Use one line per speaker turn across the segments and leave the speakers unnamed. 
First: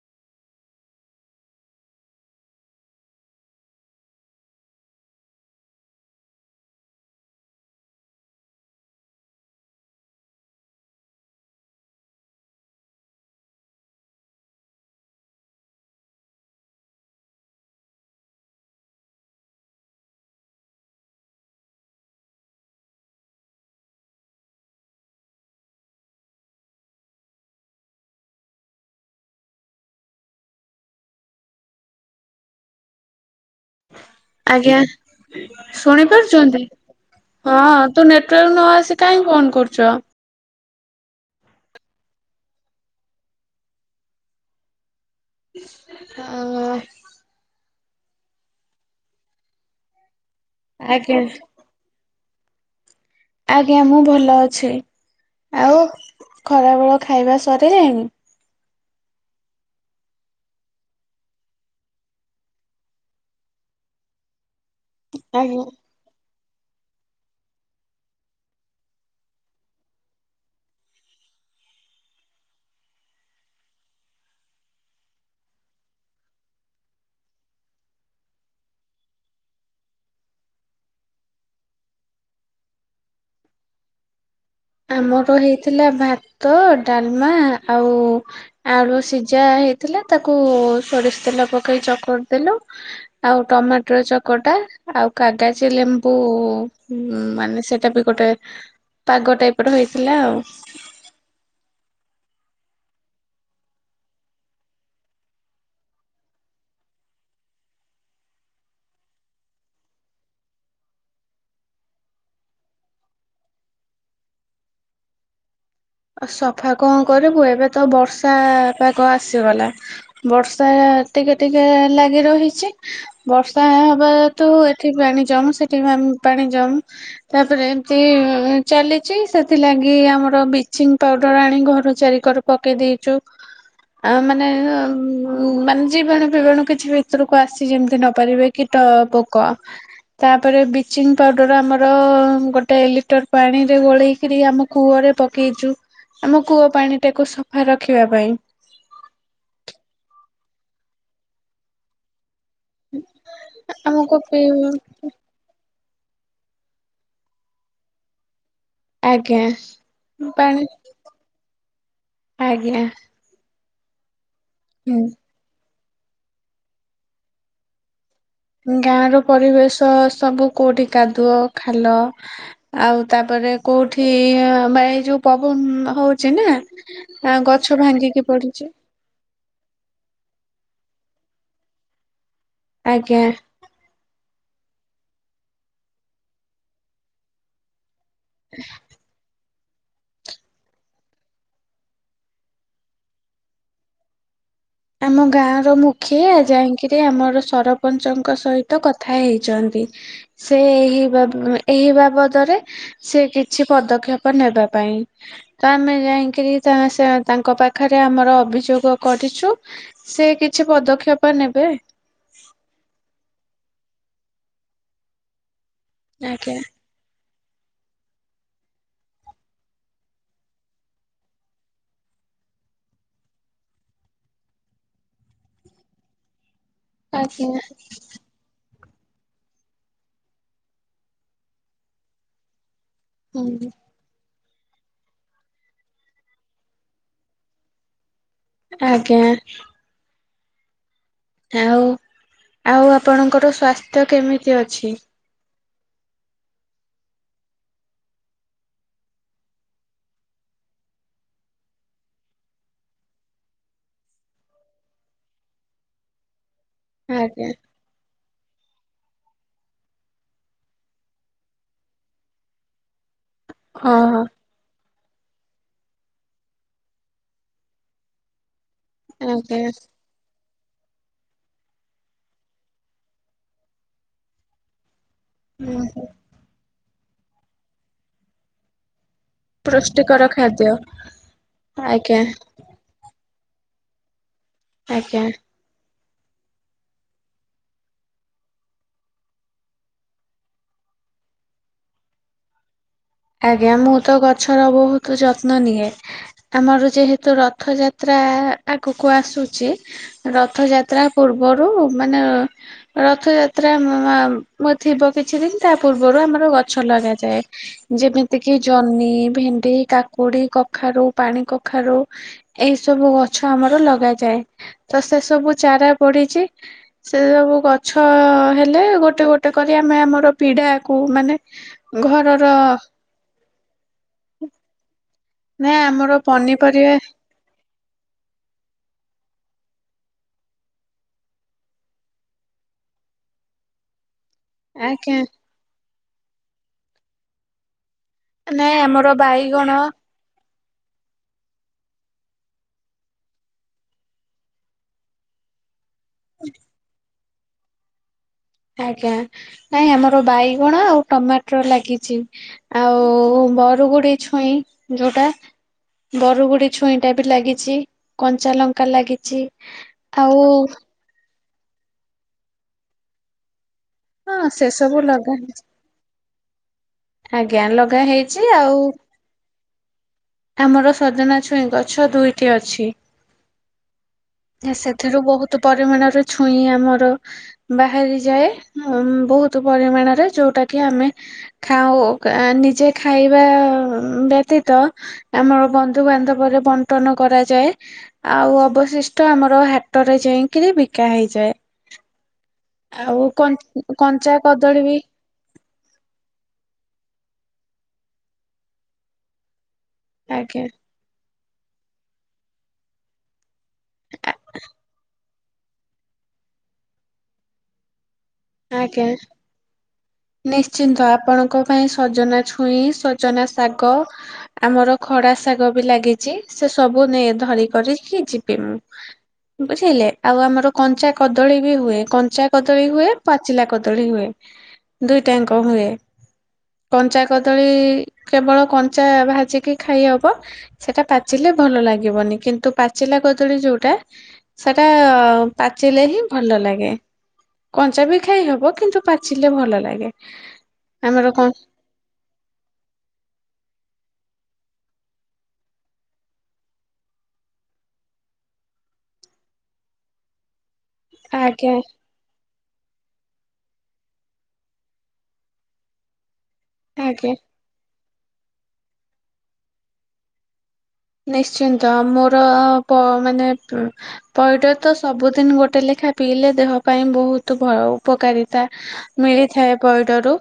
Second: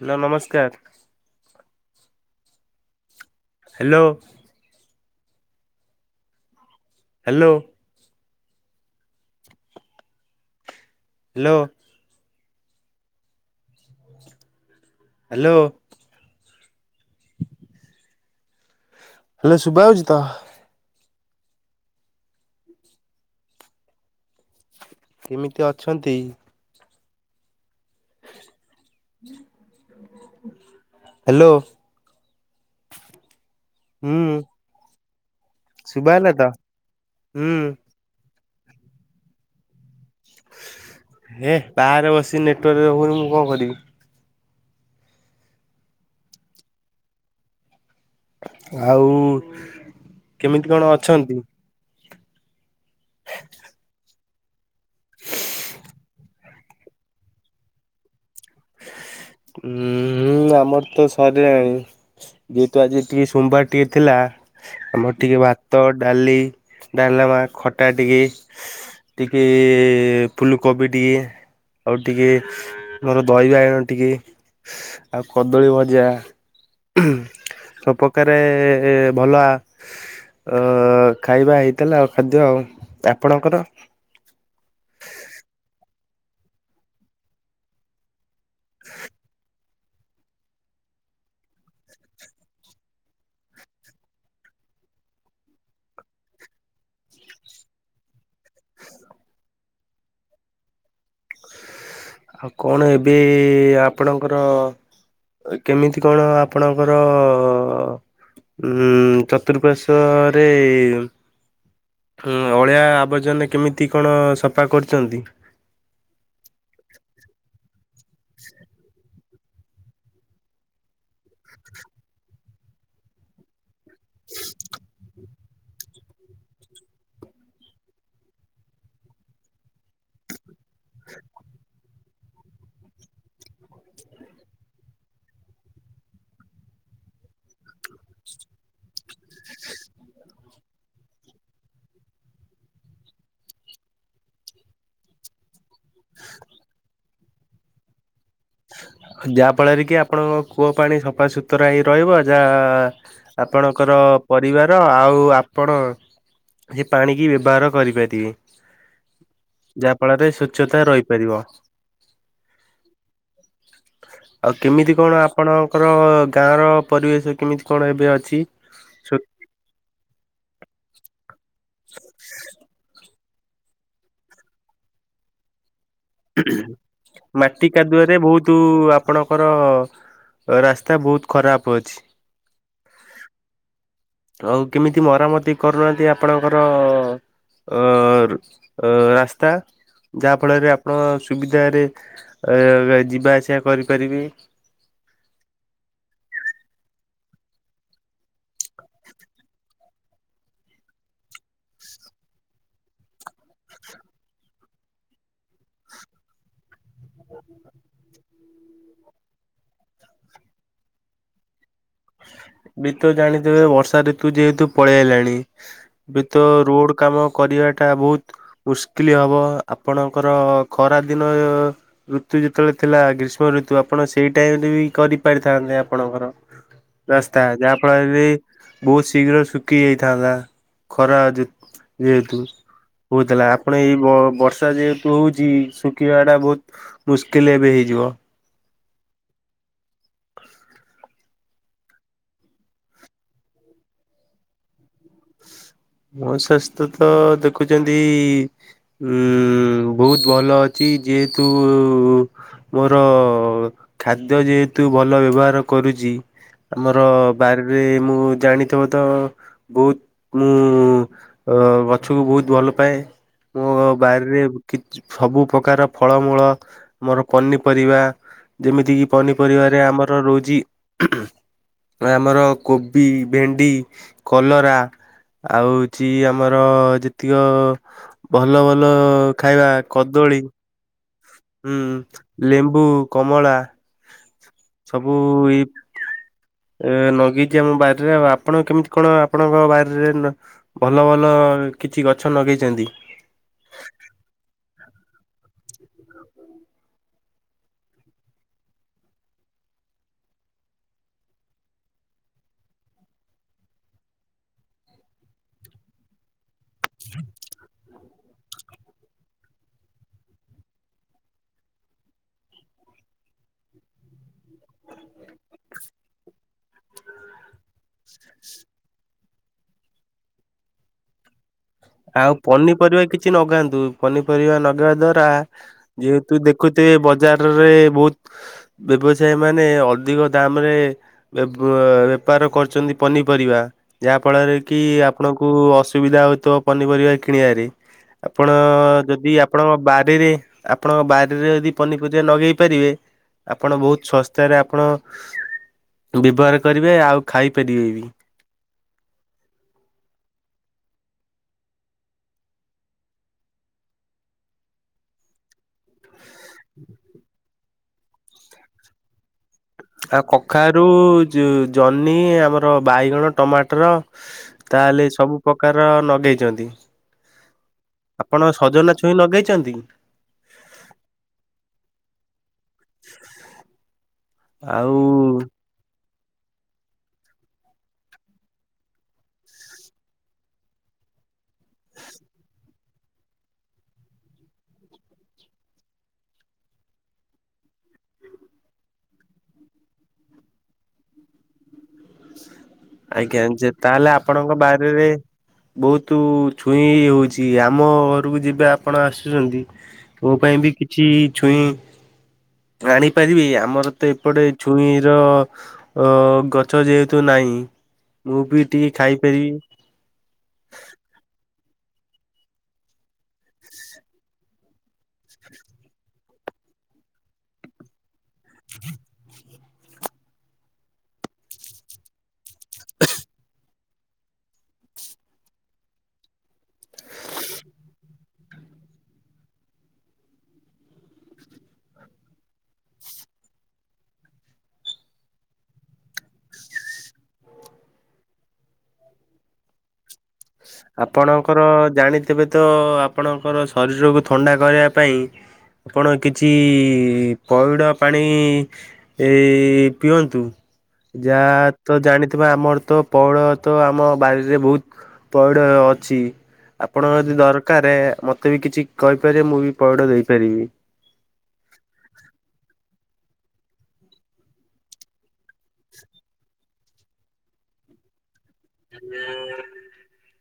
Hello ନମସ୍କାର। Hello. Hello. Hello hello hello Shubha ଯାଉଛି ତ। କିମିତି ଅଛନ୍ତି? ହ୍ୟାଲୋ। ହୁଁ
ଆଜ୍ଞା ଶୁଣି
ଶୁଭା ହେଲା ତ
ପାରୁଛନ୍ତି
ହୁଁ
ହଁ। ତ ନେଟୱାର୍କ ନ ଆସି କାହିଁ ଫୋନ୍ କରୁଛ।
ହେ ବାହାରେ ବସି ନେଟୱାର୍କରେ ରଖୁନି ମୁଁ କଣ କରିବି।
ଓ ହୋ
ଆଉ କେମିତି କଣ
ଆଜ୍ଞା
ଅଛନ୍ତି?
ଆଜ୍ଞା ମୁଁ ଭଲ ଅଛି। ଆଉ ଖରାବେଳ ଖାଇବା ସାରିଲାଣି।
ହୁଁଁ ଆମର ତ ସରିଲାଣି। ଯେହେତୁ ଆଜି ଟିକେ ସୋମବାର ଟିକେ ଥିଲା ଆମର ଟିକେ
ଆଜ୍ଞା।
ଭାତ ଡାଳି ଡାଲମା ଖଟା ଟିକେ ଟିକେ ଫୁଲକୋବି ଟିକେ ଆଉ ଟିକେ ମୋର ଦହି ବାଇଗଣ ଟିକେ ଆଉ କଦଳୀ ଭଜା। ସବୁ ପ୍ରକାରେ ଭଲ ଆ ଅ ଖାଇବା ହେଇଥିଲା ଆଉ ଖାଦ୍ୟ ଆଉ ଆପଣଙ୍କର?
ଆମର ହେଇଥିଲା ଭାତ ଡାଲମା ଆଉ ଆଳୁ ସିଝା ହେଇଥିଲା ତାକୁ ସୋରିଷ ତେଲ ପକେଇ ଚକଟି ଦେଲୁ। ଆଉ ଟମାଟୋ ଚକଟା ଆଉ କାଗଜି ଲେମ୍ବୁ ମାନେ ସେ ସେଟା ବି ଗୋଟେ ପାଗ ଟାଇପ ର ହେଇଥିଲା ଆଉ।
ଆଉ କଣ ଏବେ ଆପଣଙ୍କର କେମିତି କଣ ଆପଣଙ୍କର ଉଁ ଚତୁଃପାର୍ଶ୍ଵରେ ଅଳିଆ ଆବର୍ଜନ କେମିତି କଣ ସଫା କରୁଛନ୍ତି।
ସଫା କଣ କରିବୁ ଏବେ ତ ବର୍ଷା ପାଗ ଆସିଗଲା। ବର୍ଷା ଟିକେ ଟିକେ ଲାଗି ରହିଛି ବର୍ଷା। ବା ତୁ ଏଠି ପାଣି ଜମେ ସେଠି ପାଣି ଜମେ ତାପରେ ଏମତି ଚାଲିଛି ସେଥିଲାଗି ଆମର ବି ବଚିଙ୍ଗ ପାଉଡର ଆଣି ଘର ଚାରିିକ ପକେଇ ଦେଇଛୁ। ଆ ମାନେ ମାନେ ଜୀବାଣୁ ପିବାଣୁ କିଛି ଭିତରକୁ ଆସି ଯେମିତି ନ ପାରିବେ। କୀଟ ପୋକ। ତାପରେ ବ୍ଲିଚିଙ୍ଗ ପାଉଡର ଆମର ଗୋଟେ ଲିଟର ପାଣିରେ ଗୋଳେଇକରି ଆମ କୂଅରେ ପକେଇଛୁ ଆମ କୂଅ ପାଣି ଟାକୁ ସଫା ରଖିବା ପାଇଁ
ଯାହାଫଳରେ କି ଆପଣଙ୍କ କୂଅ ପାଣି ସଫାସୁତୁରା ହେଇ ରହିବ ଯାହା ଆପଣଙ୍କର
ଆମକୁ ପିଇ
ପରିବାର ଆଉ ଆପଣ ହେ ପାଣିକି ବ୍ୟବହାର କରିପାରିବେ।
ଆଜ୍ଞା
ଯାହା ଫଳରେ
ପାଣି
ସ୍ୱଚ୍ଛତା ରହିପାରିବ।
ଆଜ୍ଞା।
ଆଉ କେମିତି କଣ
ହୁଁ
ଆପଣଙ୍କର ଗାଁର ପରିବେଶ କେମିତି କଣ ଏବେ ଅଛି?
ଗାଁ
ସୁ
ର ପରିବେଶ ସବୁ କୋଉଠି କାଦୁଅ ଖାଲ ଆଉ ତାପରେ କୋଉଠି ମା ଏଇ ଯୋଉ ପବନ ହଉଚି
ମାଟି କାଦୁଆରେ ବହୁତୁ
ପଡିଛି
ଆ ଆପଣଙ୍କର ରାସ୍ତା ବହୁତ ଖରାପ ଅଛି।
ଆଜ୍ଞା।
ଆଉ କେମିତି ମରାମତି କରୁନାହାନ୍ତି ଆପଣଙ୍କର ଅ ଅ ରାସ୍ତା। ଯାହାଫଳରେ ଆପଣ ସୁବିଧାରେ ଯିବା ଆସିବା କରିପାରିବେ।
ଆମ ଗାଁର ମୁଖିଆ ଯାଇଁକିରି ଆମର ସରପଞ୍ଚଙ୍କ ସହିତ କଥା ହେଇଛନ୍ତି। ସେ ଏହି ବା ଏହି ବାବଦରେ ସେ କିଛି ପଦକ୍ଷେପ ନେବା ପାଇଁ। ତ ଆମେ ଯାଇଁକିରି ତ ସେ ତାଙ୍କ ପାଖରେ ଆମର ଅଭିଯୋଗ କରିଛୁ। ସେ କିଛି ପଦକ୍ଷେପ ନେବେ।
ବି ତ ଜାଣିଥିବେ ବର୍ଷା ଋତୁ ଯେହେତୁ ପଳେଇ ଆଇଲାଣି ବି ତ
ଆଜ୍ଞା।
ରୋଡ କାମ କରିବାଟା ବହୁତ ମୁସ୍କିଲ ହବ ଆପଣଙ୍କର ଖରାଦିନ ଋତୁ ଯେତେବେଳେ ଥିଲା ଗ୍ରୀଷ୍ମ ଋତୁ ଆପଣ ସେଇ ଟାଇମରେ ବି କରି ପାରିଥାନ୍ତେ ଆପଣଙ୍କର? ରାସ୍ତା
ଆଜ୍ଞା
ଯାହାଫଳରେ ବି ବହୁତ ଶୀଘ୍ର ଶୁଖି ଯାଇଥାନ୍ତା ଖରା ଯେହେତୁ। କହୁଥିଲା
ହୁଁ।
ଆପଣ ଏଇ ବର୍ଷା ଯେହେତୁ ହଉଛି ଶୁଖିବାଟା ବହୁତ ମୁସ୍କିଲ ଏବେ ହେଇଯିବ।
ଆଜ୍ଞା। ଆଉ ଆଉ ଆପଣଙ୍କର ସ୍ଵାସ୍ଥ୍ୟ କେମିତି ଅଛି?
ମୋ ସ୍ୱାସ୍ଥ୍ୟ ତ ଦେଖୁଛନ୍ତି ଉ ବହୁତ ଭଲ ଅଛି ଯେହେତୁ ମୋର ଖାଦ୍ୟ ଯେହେତୁ ଭଲ ବ୍ୟବହାର କରୁଛି। ଆମର
ଆଜ୍ଞା
ବାଡିରେ ମୁଁ ଜାଣିଥିବ ତ ବହୁତ ମୁଁ ମୁଁ ଗଛକୁ ବହୁତ ଭଲ ପାଏ ମୋ
ହଁ ହଁ
ବାରିରେ କି ସବୁ ପ୍ର୍ରକାର ଫଳମୂଳ ମୋର ପନିପରିବା ଯେମିତିକି
ଆଜ୍ଞା।
ପନିପରିବାରେ ଆମ ଆମର ରହୁଛି ଆମର କୋବି ଭେଣ୍ଡି କଲରା। ଆଉ ହଉଛି ଆମର ଯେତିକ ଭଲ ଭଲ ଖାଇବା
ପୃଷ୍ଟିକର
କଦଳୀ।
ଖାଦ୍ୟ ଆଜ୍ଞା
ହୁଁ ଲେମ୍ବୁ କମଳା ସବୁ
ଆଜ୍ଞା।
ଏଇ ଏ ନଗେଇଛି ଆମ ବାରିରେ ଆଉ ଆପଣ କେମିତି କଣ ଆପଣଙ୍କ ବାରିରେ ଭଲ ଭଲ କିଛି ଗଛ ଲଗେଇଛନ୍ତି।
ଆଜ୍ଞା ମୁଁ ତ ଗଛର ବହୁତ ଯତ୍ନ ନିଏ। ଆମର ଯେହେତୁ ରଥ ଯାତ୍ରା ଆଗକୁ ଆସୁଛି। ରଥଯାତ୍ରା ପୂର୍ବରୁ ମାନେ ରଥଯାତ୍ରା ଥିବ କିଛି ଦିନ ତା ପୂର୍ବରୁ ଆମର ଗଛ ଲଗାଯାଏ। ଯେମିତିକି ଜହ୍ନି ଭେଣ୍ଡି କାକୁଡ଼ି କଖାରୁ ପାଣି କଖାରୁ। ଏଇ ସବୁ ଗଛ ଆମର ଲଗାଯାଏ ତ ସେ ସବୁ ଚାରା ପଡିଛି। ସେ ସବୁ ଗଛ ହେଲେ ଗୋଟେ ଗୋଟେ କରି ଆମେ ଆମର ପିଢାକୁ ମାନେ
ଆଉ
ଘରର
ପନିପରିବା କିଛି ନଗାନ୍ତୁ ପନିପରିବା ନଗେଇବା ଦ୍ଵାରା
ନାଇଁ ଆମର
ଯେହେତୁ
ପନିପରିବା
ଦେଖୁଥିବେ ବ ବଜାରରେ ବହୁତ ବ୍ୟବସାୟୀ ମାନେ ଅଧିକ ଦାମ୍ ରେ ବେପାର କରୁଛନ୍ତି ପନିପରିବା ଯାହା ଫଳରେ କି
ଆଜ୍ଞା
ଆପଣଙ୍କୁ ଅସୁବିଧା ହଉଥିବ ପନିପରିବା କିଣିବାରେ। ଆପଣ
ନାଇଁ ଆମର
ଯଦି ଆପଣଙ୍କ
ବାଇଗଣ
ବାରିରେ ଆପଣଙ୍କ ବାରିରେ ଯଦି ପନିପରିବା ନଗେଇପାରିବେ। ଆପଣ ବହୁତ ଶସ୍ତାରେ ଆପଣ ବ୍ୟବହାର କରିବେ ଆଉ ଖାଇପାରିବେ ବି।
ଆଜ୍ଞା ନାଇଁ ଆମର ବାଇଗଣ ଆଉ ଟମାଟର ଲାଗିଛି। ଆଉ ବରୁଗୁଡି ଛୁଇଁ ଯୋଉଟା। ବରୁଗୁଡି ଛୁଇଁ ଟା ବି ଲାଗିଛି କଞ୍ଚା ଲଙ୍କା ଲାଗିଛି।
ଆଉ କଖାରୁ ଜହ୍ନି ଆମର ବାଇଗଣ ଟମାଟର
ହଁ ସେ
ତାହେଲେ
ଲଗା
ସବୁ ପ୍ରକାର ଲଗେଇଛନ୍ତି।
ଆଜ୍ଞା ଲଗାହେଇଛି
ଆପଣ
ଆଉ।
ସଜନା ଛୁଇଁ ଲଗେଇଛନ୍ତି?
ଆମର ସଜନା ଛୁଇଁ ଗଛ ଦୁଇଟି ଅଛି।
ଆଉ
ସେଥିରୁ ବହୁତ ପରିମାଣର ଛୁଇଁ ଆମର ବାହାରି ଯାଏ ବହୁତୁ ପରିମାଣରେ ଯୋଉଟା କି ଆମେ ଖାଉ କା ନିଜେ ଖାଇବା ବ୍ୟତୀତ ଆମର ବନ୍ଧୁବାନ୍ଧବରେ ବଣ୍ଟନ କରାଯାଏ। ଆଉ ଅବଶିଷ୍ଟ ଆମର ହାଟରେ ଯାଇକିରି ବିକା ହେଇଯାଏ। ଆଉ
ଆଜ୍ଞା
କନ୍
ଯେ
କଞ୍ଚା କଦଳୀ ବି
ବହୁତୁ ଛୁଇଁ ହଉଛି ଆମ ଘରକୁ ଯିବେ ଆପଣ ଆସୁଛନ୍ତି ତୋ ପାଇଁ
ଆଜ୍ଞା।
ବି କିଛି ଛୁଇଁ ଆଣିପାରିବେ ଆ ମର ତ
ଆ
ଏପଟେ ଛୁଇଁ ର ଅ ଗଛ ଯେହେତୁ ନାହିଁ। ମୁଁ ବି ଟିକେ
ଆଜ୍ଞା
ଖାଇପାରିବି।
ନିଶ୍ଚିନ୍ତ ଆପଣଙ୍କ ପାଇଁ ସଜନା ଛୁଇଁ ସଜନା ଶାଗ ଆମର ଖଡା ଶାଗ ବି ଲାଗିଛି ସେ ସବୁ ନେ ଧରି କରିକି ଯିବ [unintelligible] ବୁଝିଲେ ଆଉ ଆମର କଞ୍ଚା କଦଳୀ ବି ହୁଏ କଞ୍ଚା କଦଳୀ ହୁଏ। ପାଚିଲା କଦଳୀ ହୁଏ ଦୁଇଟାଙ୍କ ହୁଏ। କଞ୍ଚା କଦଳୀ କେବଳ କଞ୍ଚା ଭାଜିକି ଖାଇହବ। ସେଟା ପାଚିଲେ ଭଲ ଲାଗିବନି କିନ୍ତୁ ପାଚିଲା କଦଳୀ ଯୋଉଟା ସେଟା ପାଚିଲେ ହିଁ ଭଲ ଲାଗେ କଞ୍ଚାବି ଖାଇ ହବ କିନ୍ତୁ ପାଚିଲେ ଭଲ ଲାଗେ। ଆମର କଣ
ଆପଣଙ୍କର ଜାଣିଥିବେ ତ ଆପଣଙ୍କର ଶରୀରକୁ ଥଣ୍ଡା କରିବା ପାଇଁ ଆପଣ କିଛି ପଇଡ଼ ପାଣି ଏଇ ପିଅନ୍ତୁ। ଯାହା
ଆଜ୍ଞା
ତ ଜାଣିଥିବ ଆମର ତ ପଉଳ ତ ଆମ ବାରିରେ ବହୁତ। ପଇଡ଼ ଅଛି ଆପଣଙ୍କର
ଆଜ୍ଞା।
ଯଦି ଦର କାରେ ମତେ ବି କିଛି କହିପାରିବେ ମୁଁ ବି ପଇଡ଼ ଦେଇପାରିବି।
ନିଶ୍ଚିନ୍ତ ମୋର ପ ମାନେ ପଇଡ଼ ତ ସବୁଦିନ ଗୋଟେ ଲେଖା ପିଇଲେ ଦେହ ପାଇଁ ବହୁତ ଭ ଉ ପକାରିତା ମିଳିଥାଏ ପଇଡ଼ ରୁ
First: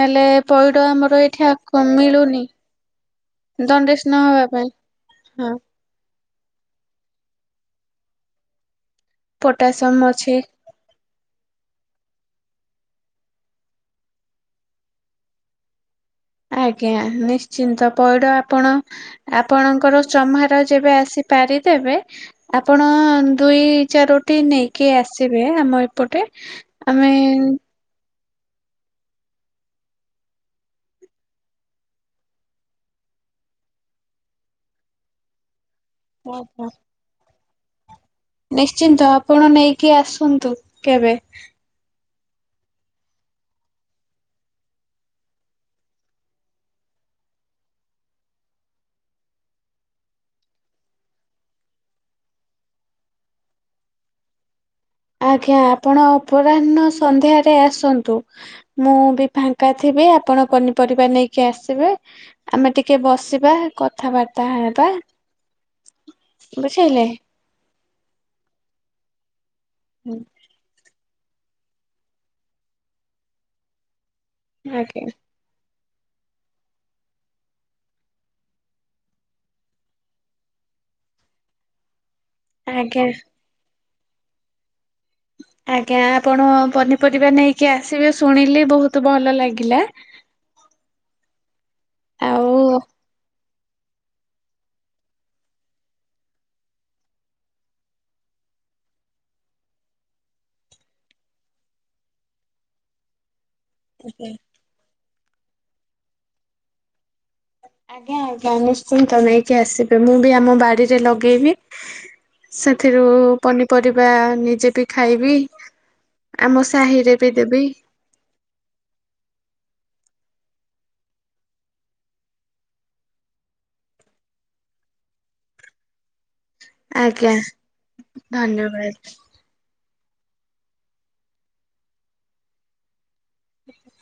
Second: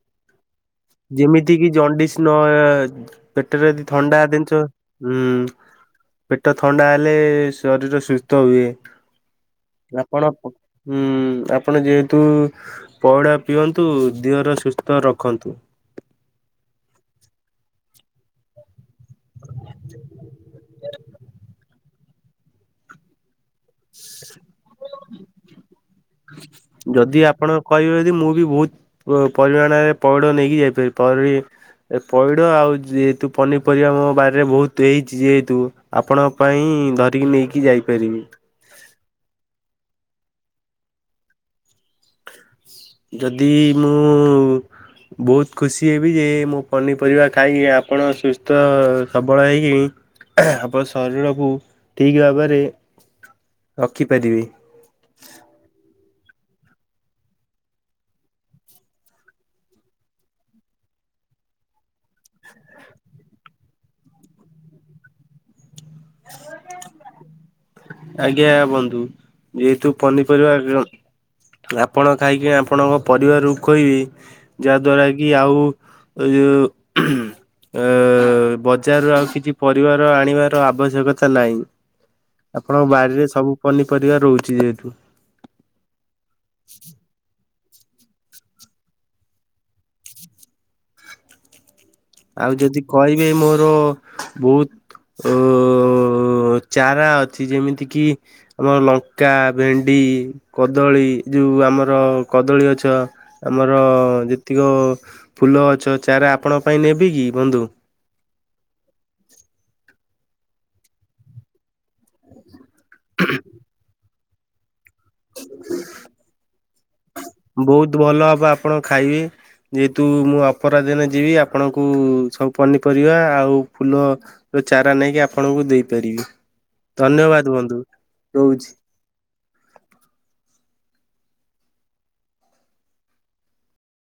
ହେଲେ ପଇଡ଼ ଆ
ଯେମିତି କିି ଜଣ୍ଡିସ୍ ନ ପେଟରେ ଯଦି
ଦଣ୍ଡେସ୍
ଥଣ୍ଡା
ନ ହବା
ଦିନିଶ
ପାଇଁ
ହୁଁ।
ହଁ
ପେଟ ଥଣ୍ଡା ହେଲେ ଶରୀର ସୁସ୍ଥ ହୁଏ
ପୋଟାସିୟମ
ଆପଣ
ଅଛି
ହୁଁ ଆପଣ ଯେହେତୁ ପଇଡ଼ ପିଅନ୍ତୁ ଦିହର ସୁସ୍ଥ ରଖନ୍ତୁ।
ଆଜ୍ଞା ନିଶ୍ଚିନ୍ତ ପଇଡ଼ ଆପଣ ଆପଣଙ୍କର ଚମହାର ଯେବେ ଆସି ପାରିଦେବେ ଆପଣ ଦୁଇ ଚାରୋଟି ନେଇକି ଆସିବେ ଆମ ଏପଟେ ଆମେ
ଯଦି ଆପଣ କହିବେ ଯଦି ମୁଁ ବି ବହୁତ ପ ପରିମାଣରେ ପଇଡ଼ ନେଇକି ଯାଇପାରିବି ପରି ଏ ପଇଡ଼ ଆଉ ଯେହେତୁ ପନିପରିବା ମୋ ବାରିରେ ବହୁତ ହେଇଛି ଯେହେତୁ ଆପଣଙ୍କ
ଓହୋ
ପାଇଁ ଧରିକି ନେଇକି ଯାଇପାରିବି।
ନିଶ୍ଚିନ୍ତ ଆପଣ ନେଇକି ଆସନ୍ତୁ କେବେ?
ଯଦି ମୁଁ ବହୁତ ଖୁସି ହେବି ଯେ ମୁଁ ପନିପରିବା ଖାଇକି ଆପଣ ସୁସ୍ଥ ସବଳ ହେଇକିଣି [unintelligible] ଆପଣଙ୍କ ଶରୀରକୁ ଠିକ ଭାବରେ ରଖିପାରିବେ।
ଆଜ୍ଞା ଆପଣ ଅପରାହ୍ନ ସନ୍ଧ୍ୟାରେ ଆସନ୍ତୁ। ମୁଁ ବି ଫାଙ୍କା ଥିବି ଆପଣ ପନିପରିବା ନେଇକି ଆସିବେ। ଆମେ ଟିକେ ବସିବା କଥାବାର୍ତ୍ତା ହେବା ବୁଝିଲେ।
ଆଜ୍ଞା ବନ୍ଧୁ ଯେହେତୁ ପନିପରିବା ଆପଣ ଖାଇକି ଆପଣଙ୍କ ପରିବାରୋକ କହିବେ
ଆଜ୍ଞା
ଯାହାଦ୍ଵାରା କି ଆଉ ଯଉ ଆ ବଜାରରୁ ଆଉ କିଛି ପରିବାର ଆଣିବାର ଆବଶ ଶ୍ୟକତା ନାହିଁ ଆପଣଙ୍କ
ଆଜ୍ଞା।
ବଡ଼ିରେ ସବୁ ପନିପରିବା ରହୁଛି ଯେହେତୁ।
ଆଜ୍ଞା ଆପଣ ପନିପରିବା ନେଇକି ଆସିବେ ଶୁଣିଲି ବହୁତ ଭଲ ଲାଗିଲା।
ଆଉ ଯଦି କହିବେ ମୋର ବହୁତ ଓ ଚାରା ଅଛି ଯେମିତି କିି ଆମର ଲଙ୍କା ଭେଣ୍ଡି କଦଳୀ ଯୋଉ ଆମର କଦଳୀ ଗଛ। ଆମର ଯେତିକ ଫୁଲ ଗଛ ଚାରା ଆପଣଙ୍କ ପାଇଁ ନେବି କିି ବନ୍ଧୁ।
ଆଜ୍ଞା ଆଜ୍ଞା ନିଶ୍ଚିନ୍ତ ନେଇକି ଆସିବେ ମୁଁ ବି ଆମ ବାଡିରେ ଲଗେଇବି। ସେଥିରୁ ପନିପରିବା ନିଜେ ବି ଖାଇବି ଆମ ସାହିରେ ବି ଦେବି।
ବହୁତ ଭଲ ହବ ଆପଣ ଖାଇବେ। ଯେହେତୁ ମୁଁ ଅପରା ଦିନ ଯିବି ଆପଣଙ୍କୁ ସବୁ ପନିପରିବା ଆଉ ଫୁଲ ତ ଚାରା ନେଇକି ଆପଣଙ୍କୁ ଦେଇପାରିବି
ଆଜ୍ଞା
ଧନ୍ୟବାଦ ବନ୍ଧୁ ରହୁଚି।
ଧନ୍ୟବାଦ। ଆ୍ା